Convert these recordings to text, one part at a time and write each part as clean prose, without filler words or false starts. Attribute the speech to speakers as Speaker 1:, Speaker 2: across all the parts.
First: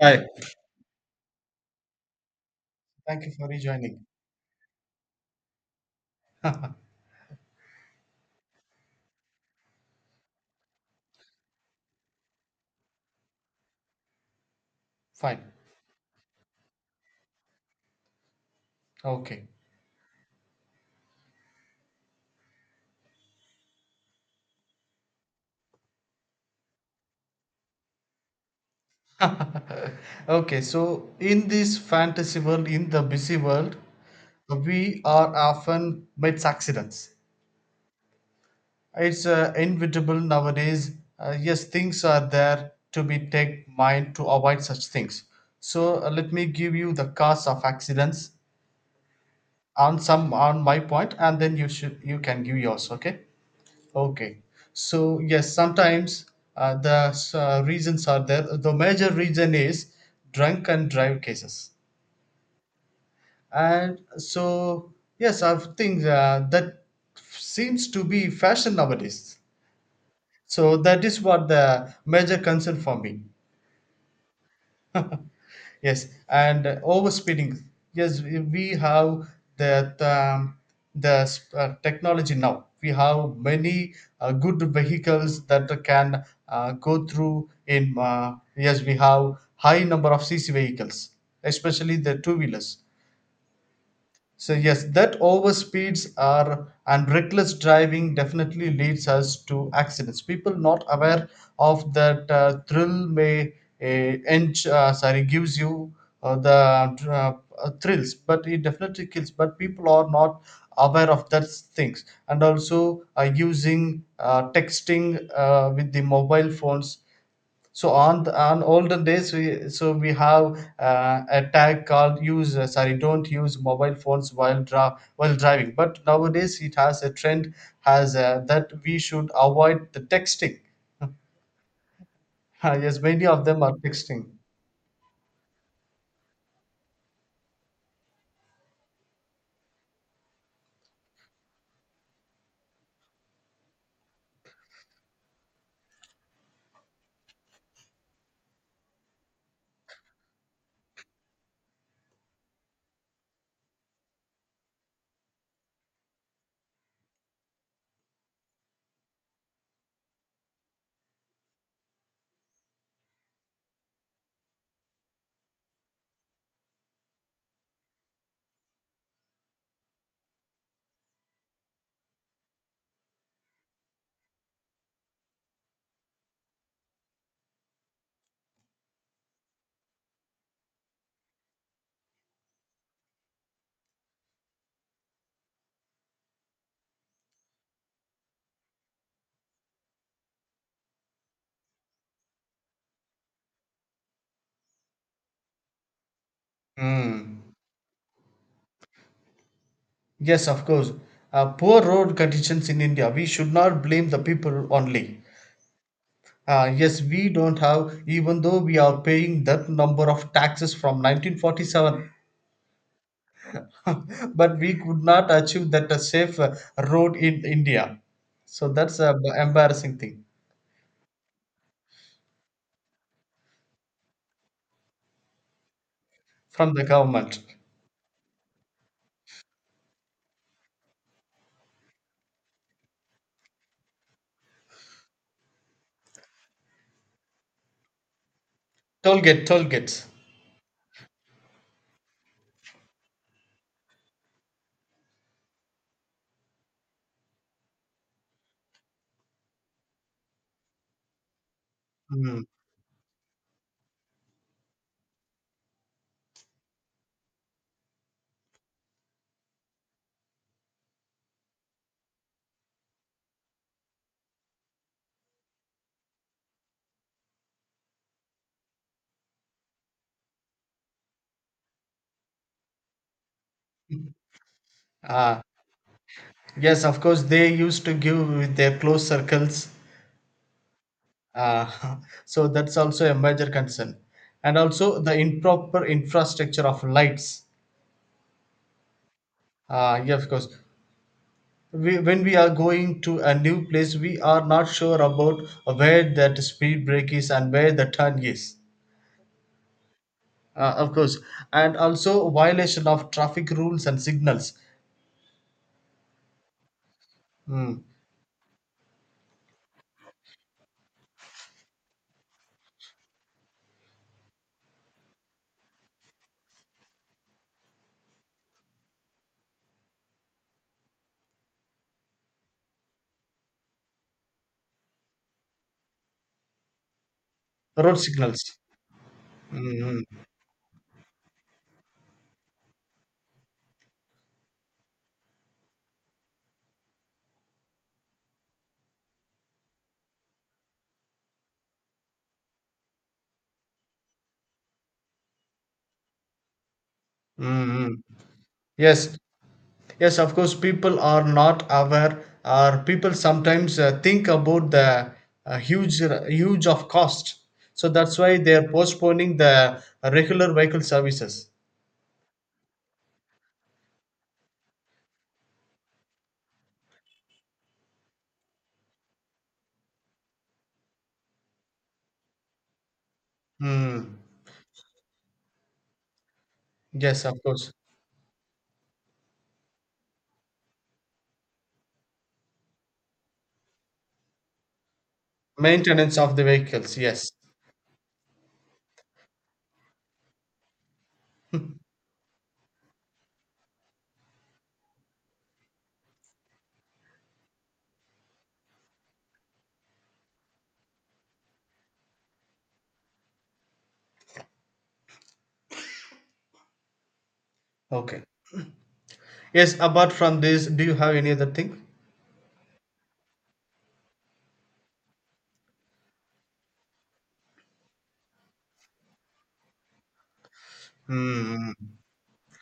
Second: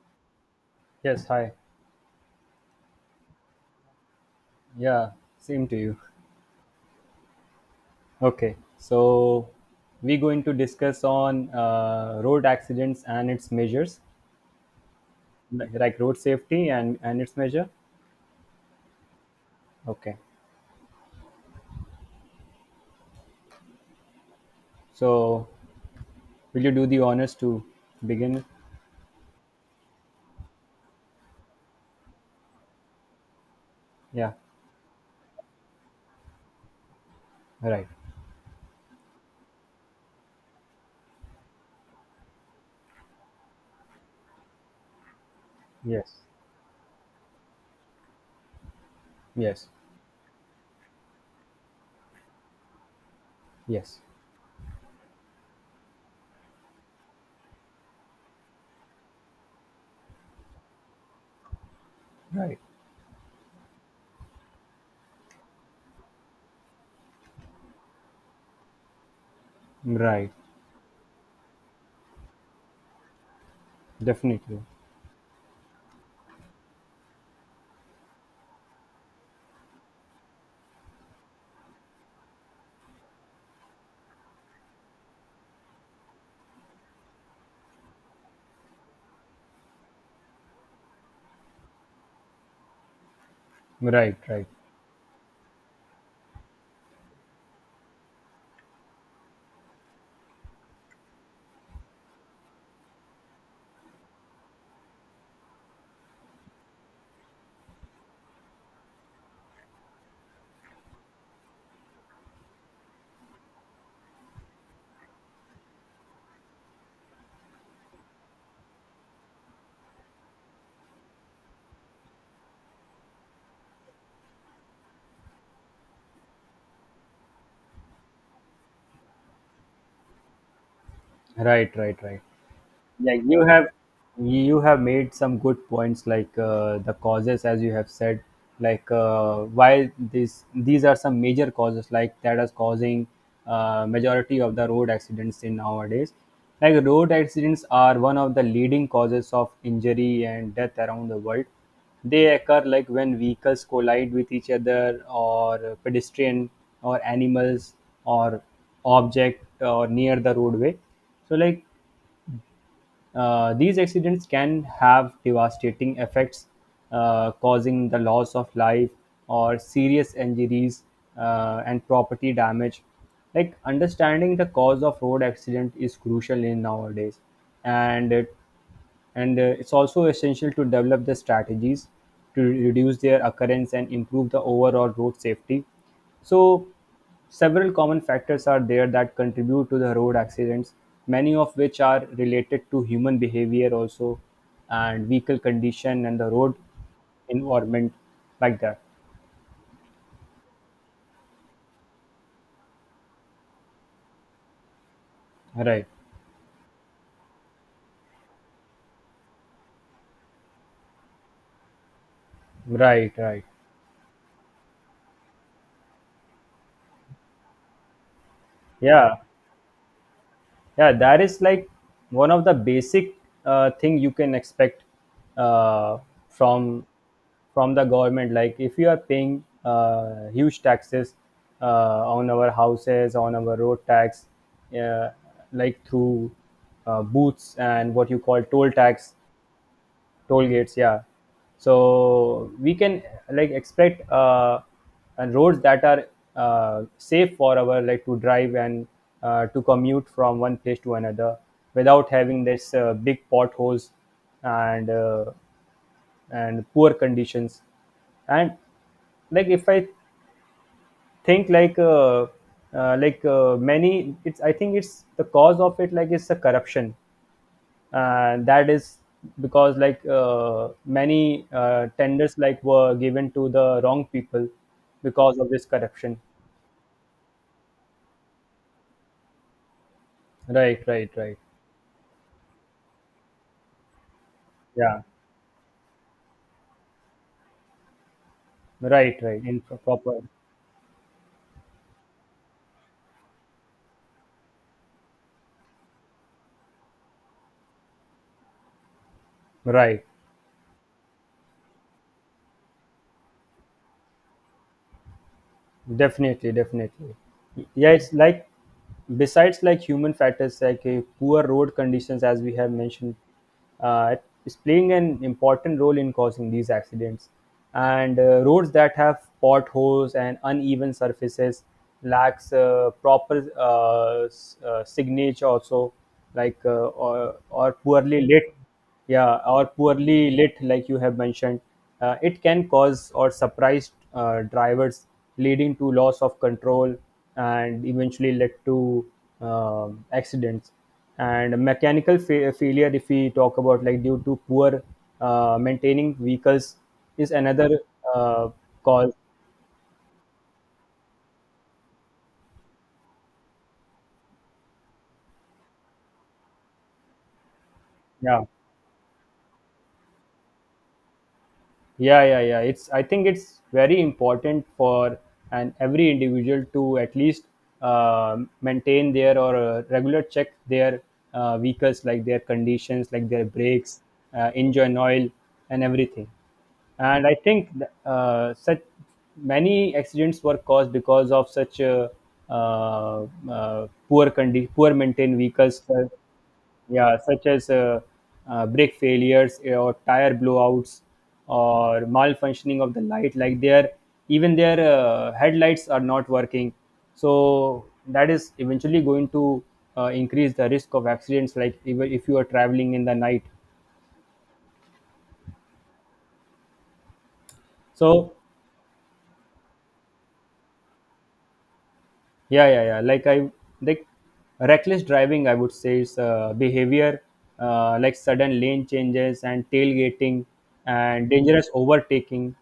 Speaker 1: Hi.
Speaker 2: Yes, hi.
Speaker 1: Thank you for rejoining.
Speaker 2: Yeah, same to you. Okay, so we're going to discuss on road accidents and its measures,
Speaker 1: Fine.
Speaker 2: like road safety and its measure.
Speaker 1: Okay.
Speaker 2: Okay, so will you do the honors to begin? With?
Speaker 1: Okay, so in this fantasy world, in the busy world,
Speaker 2: Yeah,
Speaker 1: we are often mates accidents.
Speaker 2: right.
Speaker 1: It's inevitable nowadays. Yes, things are there to be take mind to avoid such things. So
Speaker 2: Yes,
Speaker 1: let me give you the cause of accidents
Speaker 2: yes,
Speaker 1: on my point, and then you can give yours. Okay.
Speaker 2: yes.
Speaker 1: Okay. So yes, sometimes the reasons are there. The major reason is drunk and drive cases,
Speaker 2: Right,
Speaker 1: and so yes, I think that seems to be fashion nowadays.
Speaker 2: right.
Speaker 1: So that is what the major concern for me.
Speaker 2: Definitely.
Speaker 1: Yes, and overspeeding. Yes, we have that the technology now. We have many good vehicles that can go through in. Yes, we have high number of CC vehicles, especially the two wheelers.
Speaker 2: Right, right,
Speaker 1: So yes, that overspeeds are and reckless driving definitely leads us to accidents. People not aware of that thrill may ench, sorry gives you the thrills, but it definitely kills. But people are not aware of that things and also using texting with the mobile phones so on older days, we have a tag called use sorry don't use mobile phones while driving. But nowadays it has a trend has that we should avoid the texting.
Speaker 2: right, right, right.
Speaker 1: Yes,
Speaker 2: Yeah,
Speaker 1: many
Speaker 2: you
Speaker 1: of them
Speaker 2: have
Speaker 1: are texting.
Speaker 2: you have made some good points like the causes as you have said, like why this these are some major causes, like that is causing majority of the road accidents in nowadays. Like road accidents are one of the leading causes of injury and death around the world. They occur like when vehicles collide with each other or pedestrian or animals or object or near the roadway. So like, these accidents can have devastating effects, causing the loss of life or serious injuries, and property damage. Like understanding the cause of road accident is crucial in nowadays, and it and it's also essential to develop the strategies to reduce their occurrence and improve the overall road safety. So several common factors are there that contribute to the road accidents, many of which are related to human behavior also, and vehicle condition and the road
Speaker 1: Hmm.
Speaker 2: environment, like that.
Speaker 1: Yes, of course. Poor road conditions in India. We should not blame the people only.
Speaker 2: Right,
Speaker 1: Yes, we don't have, even though we are paying that number of taxes from 1947,
Speaker 2: right, right.
Speaker 1: but we could not achieve that a safe road in India. So that's a
Speaker 2: Yeah,
Speaker 1: embarrassing thing
Speaker 2: yeah, that is like one of the basic thing you can expect uh,
Speaker 1: from the
Speaker 2: from
Speaker 1: government.
Speaker 2: from the government. Like if you are paying huge taxes on our houses, on our road tax, uh, like through booths and what you call toll tax,
Speaker 1: Toll gate, toll gates.
Speaker 2: toll gates, yeah. So we can like expect, and roads that are safe for our, like, to drive and to commute from one place to another without having
Speaker 1: Mm.
Speaker 2: this big potholes and uh, and poor conditions. And like if I think like many it's I think it's the cause of it, like it's the corruption. And that is because like, many tenders like were given to the wrong people because
Speaker 1: Ah,
Speaker 2: of this corruption.
Speaker 1: yes, of course, they used to give with their closed circles.
Speaker 2: Right, right, right.
Speaker 1: Ah, so that's also a major concern. And also
Speaker 2: Yeah,
Speaker 1: the improper infrastructure of lights.
Speaker 2: right, right. In
Speaker 1: Ah,
Speaker 2: proper,
Speaker 1: yes, of course. We, when we are going to a new place, we are not sure about where that speed break is and where the turn is.
Speaker 2: right.
Speaker 1: Of course, and also violation of traffic rules and signals,
Speaker 2: Definitely, definitely.
Speaker 1: mm.
Speaker 2: Yeah, it's like, besides like human factors, like poor road conditions, as we have mentioned, uh, is playing an important role in causing these accidents. And roads that have potholes and uneven surfaces lacks proper signage also, like or
Speaker 1: Road
Speaker 2: poorly
Speaker 1: signals.
Speaker 2: lit. Yeah, or
Speaker 1: Mm-hmm.
Speaker 2: poorly lit like you have mentioned, it can cause or surprise drivers, leading to loss of control and eventually led to accidents. And mechanical failure, if we talk about, like, due to poor maintaining vehicles is another
Speaker 1: Mm-hmm.
Speaker 2: uh, cause.
Speaker 1: Yes, yes, of course, people are not aware, or people sometimes think about the uh, huge, huge of cost. So that's why
Speaker 2: Yeah,
Speaker 1: they are postponing the regular vehicle services.
Speaker 2: yeah, yeah. Yeah, it's, I think it's very important for an every individual to at least maintain their or regular check their vehicles, like their conditions, like their brakes,
Speaker 1: Mm.
Speaker 2: engine oil, and everything.
Speaker 1: Yes,
Speaker 2: And I
Speaker 1: of
Speaker 2: think
Speaker 1: course,
Speaker 2: such many accidents were caused because of such poor maintained vehicles,
Speaker 1: maintenance of the vehicles.
Speaker 2: yeah,
Speaker 1: Yes,
Speaker 2: such as brake failures or tire blowouts or malfunctioning of the light, like their, even their headlights are not working. So that is eventually going to increase the risk of accidents, like even if you are traveling in the night.
Speaker 1: okay.
Speaker 2: So
Speaker 1: Yes, apart from this, do you have any other thing?
Speaker 2: yeah, yeah, yeah. Like, reckless driving, I would say, is behavior, like sudden lane changes and tailgating and dangerous
Speaker 1: Mm.
Speaker 2: overtaking,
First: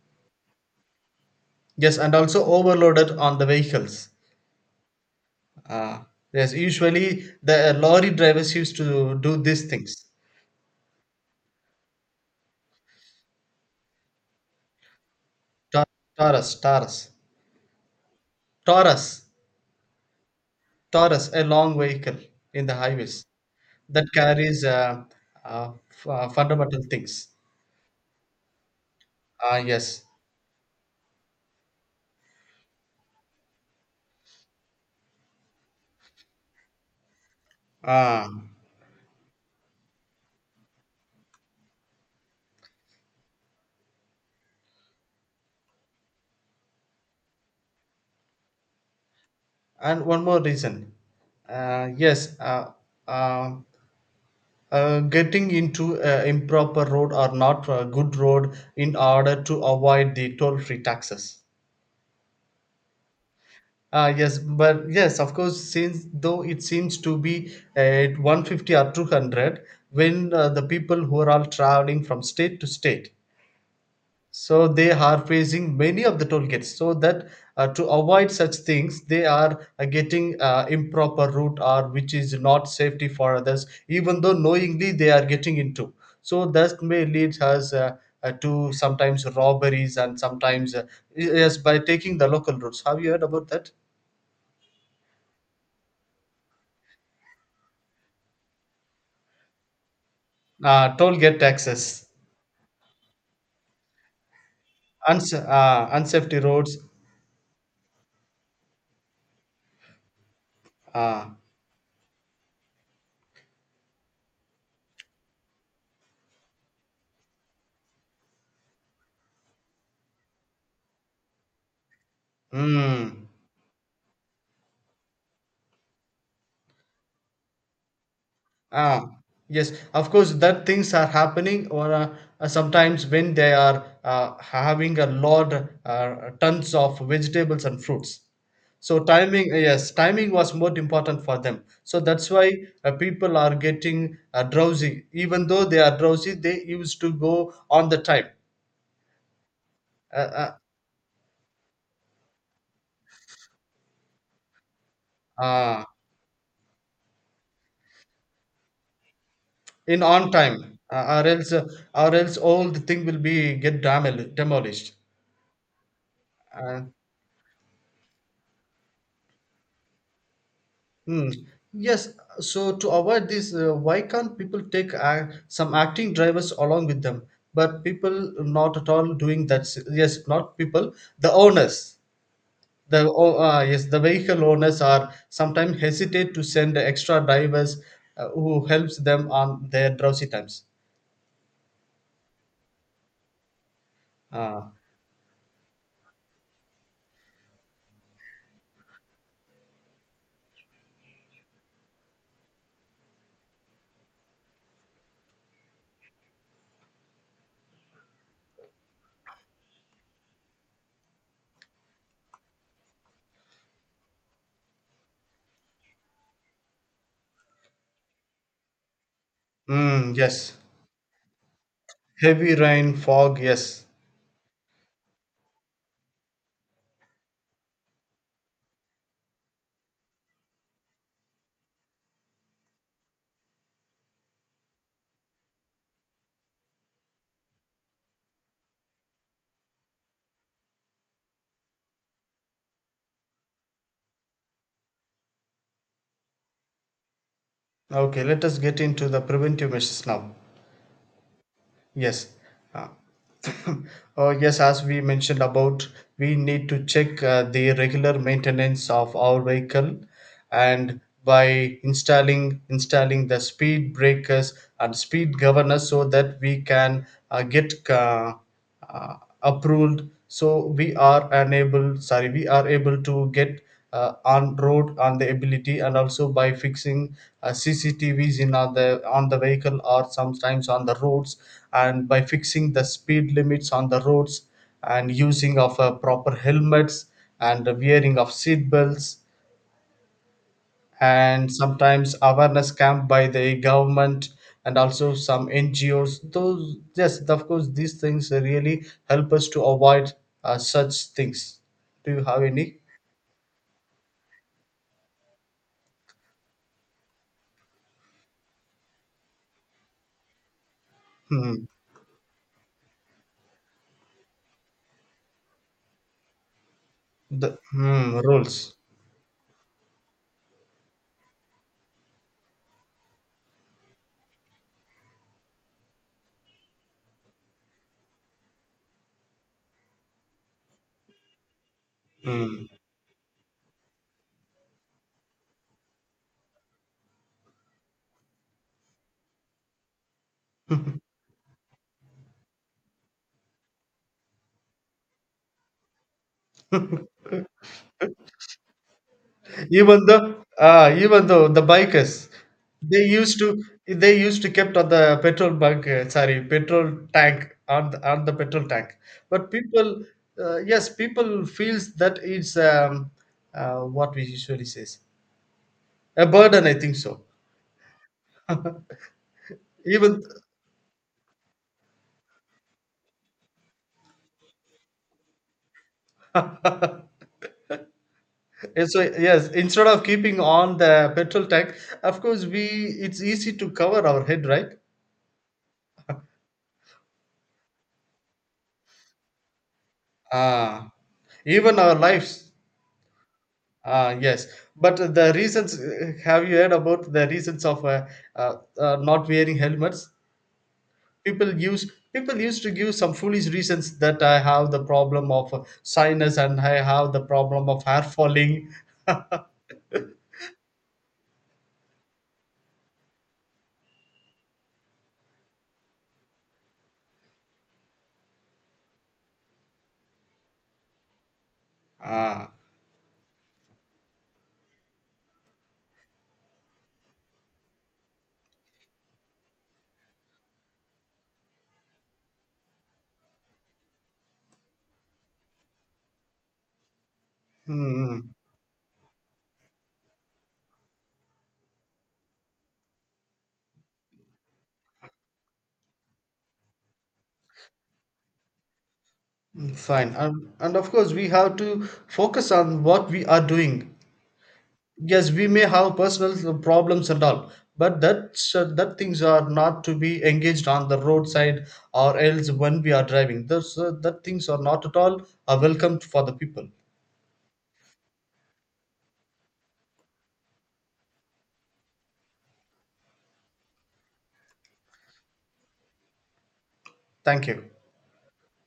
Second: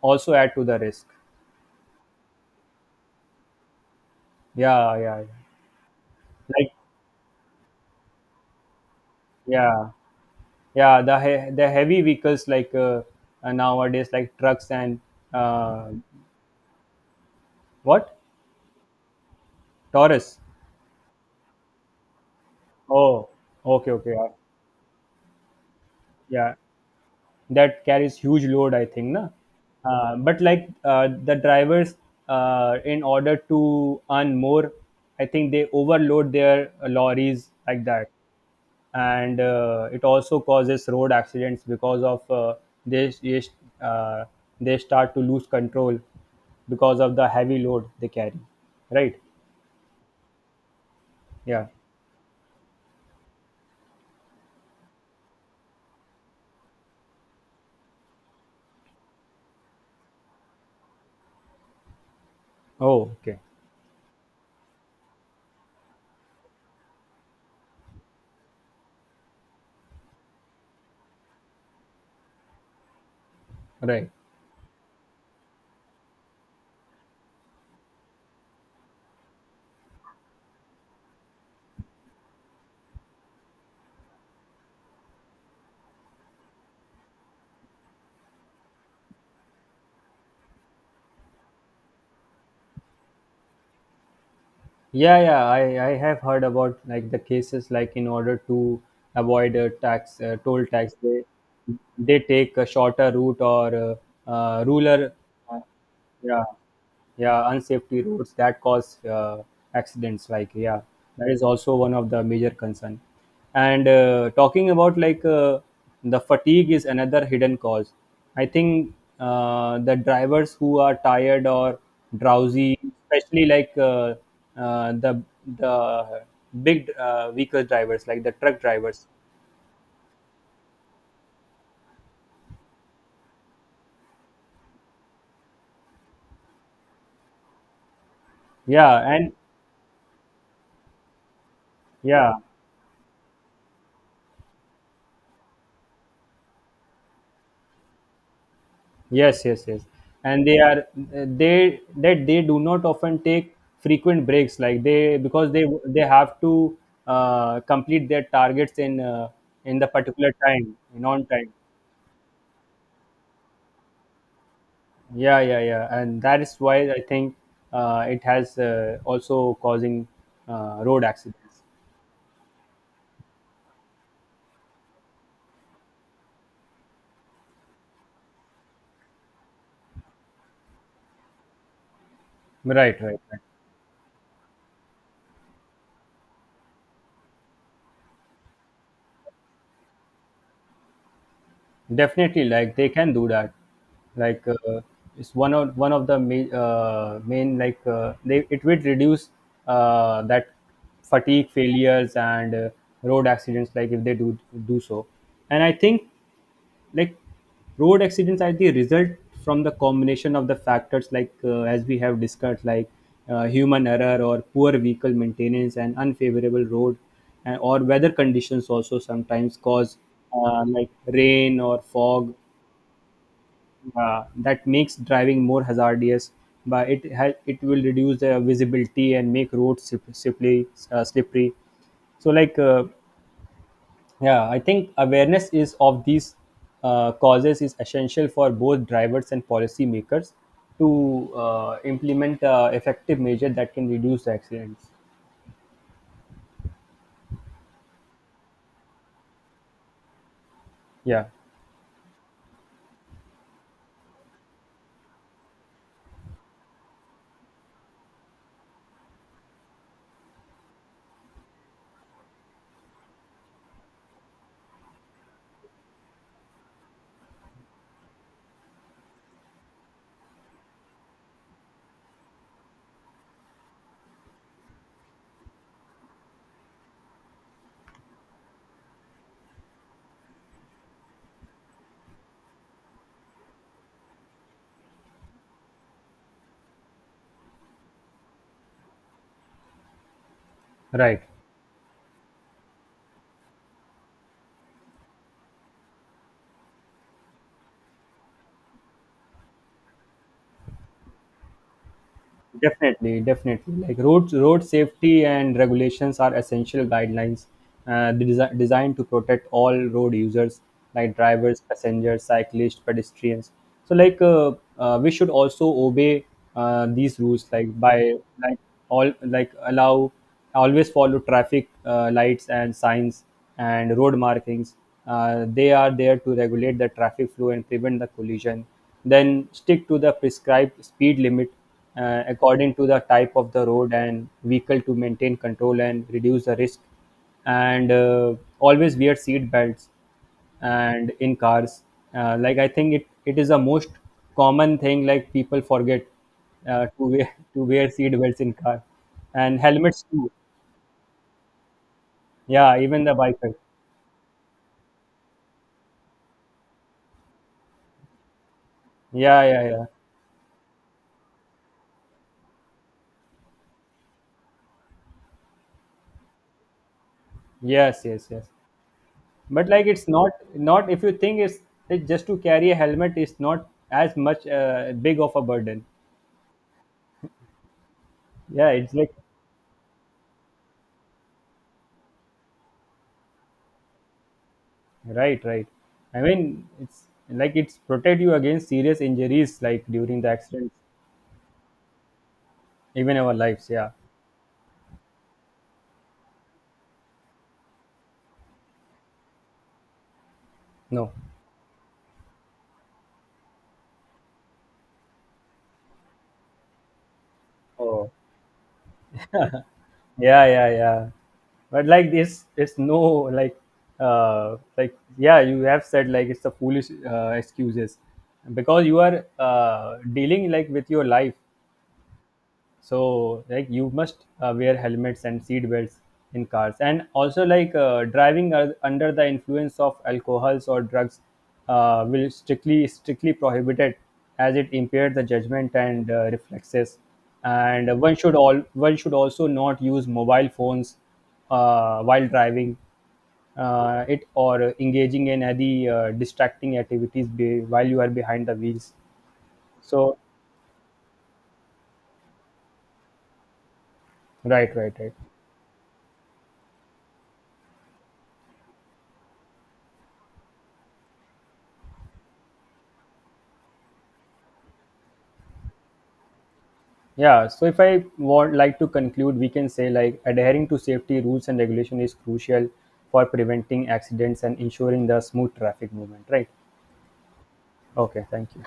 Speaker 2: also add to the risk.
Speaker 1: Yes, and also overloaded on the vehicles.
Speaker 2: Yeah, yeah, yeah.
Speaker 1: Uh, yes,
Speaker 2: Like
Speaker 1: usually the lorry drivers used to do these
Speaker 2: yeah,
Speaker 1: things.
Speaker 2: yeah, the heavy vehicles, like nowadays, like trucks and
Speaker 1: Ta-
Speaker 2: uh,
Speaker 1: Taurus, Taurus,
Speaker 2: what,
Speaker 1: Taurus,
Speaker 2: taurus.
Speaker 1: Taurus, a long vehicle in the highways
Speaker 2: Oh, okay,
Speaker 1: that
Speaker 2: okay, yeah,
Speaker 1: carries
Speaker 2: yeah.
Speaker 1: fundamental things.
Speaker 2: That carries huge load, I think na.
Speaker 1: Ah, yes.
Speaker 2: But like the drivers, in order to earn more, I think they overload their lorries like that.
Speaker 1: Um,
Speaker 2: And it also causes road accidents because of they they, uh, they start to lose control because of the heavy load they carry, right?
Speaker 1: and one more reason.
Speaker 2: Yeah,
Speaker 1: Uh, yes, uh, uh, uh, getting into improper road or not good road in order to avoid the toll-free taxes.
Speaker 2: oh okay,
Speaker 1: Yes, but yes, of course, since though it seems to be at 150 or 200 when the people who are all traveling from state to state,
Speaker 2: right.
Speaker 1: so they are facing many of the toll gates. So that to avoid such things, they are getting improper route or which is not safety for others, even though knowingly they are getting into. So that may lead us to sometimes robberies and sometimes yes by taking the local routes. Have you heard about that?
Speaker 2: Yeah, yeah, I have heard about like the cases, like in order to avoid a tax toll tax,
Speaker 1: Toll
Speaker 2: they
Speaker 1: gate taxes,
Speaker 2: they take a shorter route or ruler uh,
Speaker 1: unsafety
Speaker 2: yeah,
Speaker 1: roads.
Speaker 2: yeah, unsafety roads that cause accidents, like, yeah. That
Speaker 1: Uh,
Speaker 2: is also one of the major concern. And talking about like the fatigue is another hidden cause, I think. The drivers who are tired or drowsy,
Speaker 1: mm,
Speaker 2: especially like uh, the the big vehicle drivers, like the truck
Speaker 1: uh,
Speaker 2: drivers.
Speaker 1: yes, of course, that things are happening, or sometimes when they are having a lot, tons of vegetables and fruits.
Speaker 2: Yeah,
Speaker 1: So
Speaker 2: and
Speaker 1: timing, yes, timing was more important for them. So that's
Speaker 2: yeah.
Speaker 1: why people are getting drowsy. Even though they are drowsy, they used to go on the time.
Speaker 2: Yes, yes, yes. And
Speaker 1: Uh,
Speaker 2: they are they that they do not often take frequent breaks, like they,
Speaker 1: uh,
Speaker 2: because they
Speaker 1: uh,
Speaker 2: they have to complete their targets in the
Speaker 1: in on
Speaker 2: particular time,
Speaker 1: time
Speaker 2: in on time.
Speaker 1: or else all the thing will be get damaged demolished
Speaker 2: Yeah, yeah, yeah. And that is
Speaker 1: uh,
Speaker 2: why I think it has also causing road
Speaker 1: hmm.
Speaker 2: accidents.
Speaker 1: Yes, so to avoid this why can't people take some acting drivers along with them but people not at all doing that yes not people the owners
Speaker 2: Right,
Speaker 1: the
Speaker 2: right, right.
Speaker 1: yes the vehicle owners are sometimes hesitate to send extra drivers who helps them on their drowsy times
Speaker 2: Definitely, like they can do that. Like
Speaker 1: uh,
Speaker 2: it's one of the main, main, like they, it will reduce that fatigue failures and road accidents, like if they do so. And I think like road accidents are the result from the combination of the factors, like as we have discussed, like human error or poor vehicle maintenance and unfavorable road and, or weather conditions, also sometimes cause
Speaker 1: mm, yes
Speaker 2: like rain or fog
Speaker 1: heavy rain fog yes.
Speaker 2: that makes driving more hazardous, but it will reduce the visibility and make roads slippery, slippery. So like yeah, I think awareness is of these causes is essential for both drivers and policymakers to implement effective measure that can reduce the accidents.
Speaker 1: Okay, let us get into the preventive measures now.
Speaker 2: Yeah,
Speaker 1: Yes. Uh, oh, yes, as we mentioned about, we need to check the regular maintenance of our vehicle and by installing the speed breakers and speed governors so that we can get uh, approved so we are unable sorry we are able to get on road on the ability and also by fixing cctvs in on the vehicle or sometimes on the roads and by fixing the speed limits on the roads and using of proper helmets and the wearing of seat belts
Speaker 2: right.
Speaker 1: and sometimes awareness camp by the government and also some NGOs. Those, yes, of course, these things really help us to avoid such things. Do you have any?
Speaker 2: Definitely, definitely. Like road safety and regulations are essential guidelines designed to protect all road users, like
Speaker 1: Hmm.
Speaker 2: drivers, passengers, cyclists, pedestrians. So like we should also obey these rules,
Speaker 1: The
Speaker 2: like by,
Speaker 1: hmm,
Speaker 2: like
Speaker 1: rules.
Speaker 2: all like allow always follow traffic lights and signs and road markings. They are there to regulate the traffic flow and prevent the collision. Then stick to the prescribed speed limit
Speaker 1: Hmm.
Speaker 2: according to the type of the road and vehicle to maintain control and reduce the risk. And always wear seat belts and in cars, like I think it is the most common thing, like people forget to wear to wear seat belts in car and helmets
Speaker 1: Even
Speaker 2: too.
Speaker 1: though even though the bikers
Speaker 2: Yeah, even
Speaker 1: they
Speaker 2: the
Speaker 1: used
Speaker 2: biker,
Speaker 1: to they used to kept on the petrol bunk sorry petrol tank on the petrol tank
Speaker 2: yeah,
Speaker 1: but
Speaker 2: yeah, yeah.
Speaker 1: people yes people feels that it's what we usually says a burden I think so
Speaker 2: Yes, yes, yes. But like it's
Speaker 1: even
Speaker 2: not, if you think it's just to carry a helmet is not as much big of a burden. Yeah,
Speaker 1: And
Speaker 2: it's
Speaker 1: so
Speaker 2: like
Speaker 1: yes instead of keeping on the petrol tank of course we it's easy to cover our head right.
Speaker 2: right, right, I mean it's like, it's protect you against serious injuries, like during the accidents.
Speaker 1: Ah, even our lives.
Speaker 2: Even our lives, yeah.
Speaker 1: Ah, yes, but the reasons have you heard about the reasons of not wearing helmets?
Speaker 2: No.
Speaker 1: People used to give some foolish reasons that I have the problem of sinus and I have the problem of hair
Speaker 2: Oh,
Speaker 1: falling.
Speaker 2: yeah, yeah, yeah. But like this, it's no, like yeah, you have said, like it's the foolish excuses, because you are dealing like with your life.
Speaker 1: Ah,
Speaker 2: So like you must wear helmets and seat belts in cars. And also, like driving under the influence of alcohols or drugs will strictly prohibited, as it impairs the judgment and reflexes. And
Speaker 1: hmm,
Speaker 2: one should also not use mobile phones while driving, it, or engaging in any distracting activities while you are behind the wheels.
Speaker 1: hmm, fine.
Speaker 2: So
Speaker 1: And of course, we have to focus on what we are doing.
Speaker 2: right, right, right.
Speaker 1: Yes, we may have personal problems and all but that that things are not to be engaged on the roadside or else when we are driving those that things are not at all are welcomed for the people.
Speaker 2: Yeah, so if I want like to conclude, we can say like adhering to safety rules and regulation is crucial for preventing accidents and ensuring the smooth traffic movement, right?
Speaker 1: Thank you.
Speaker 2: Okay, thank you.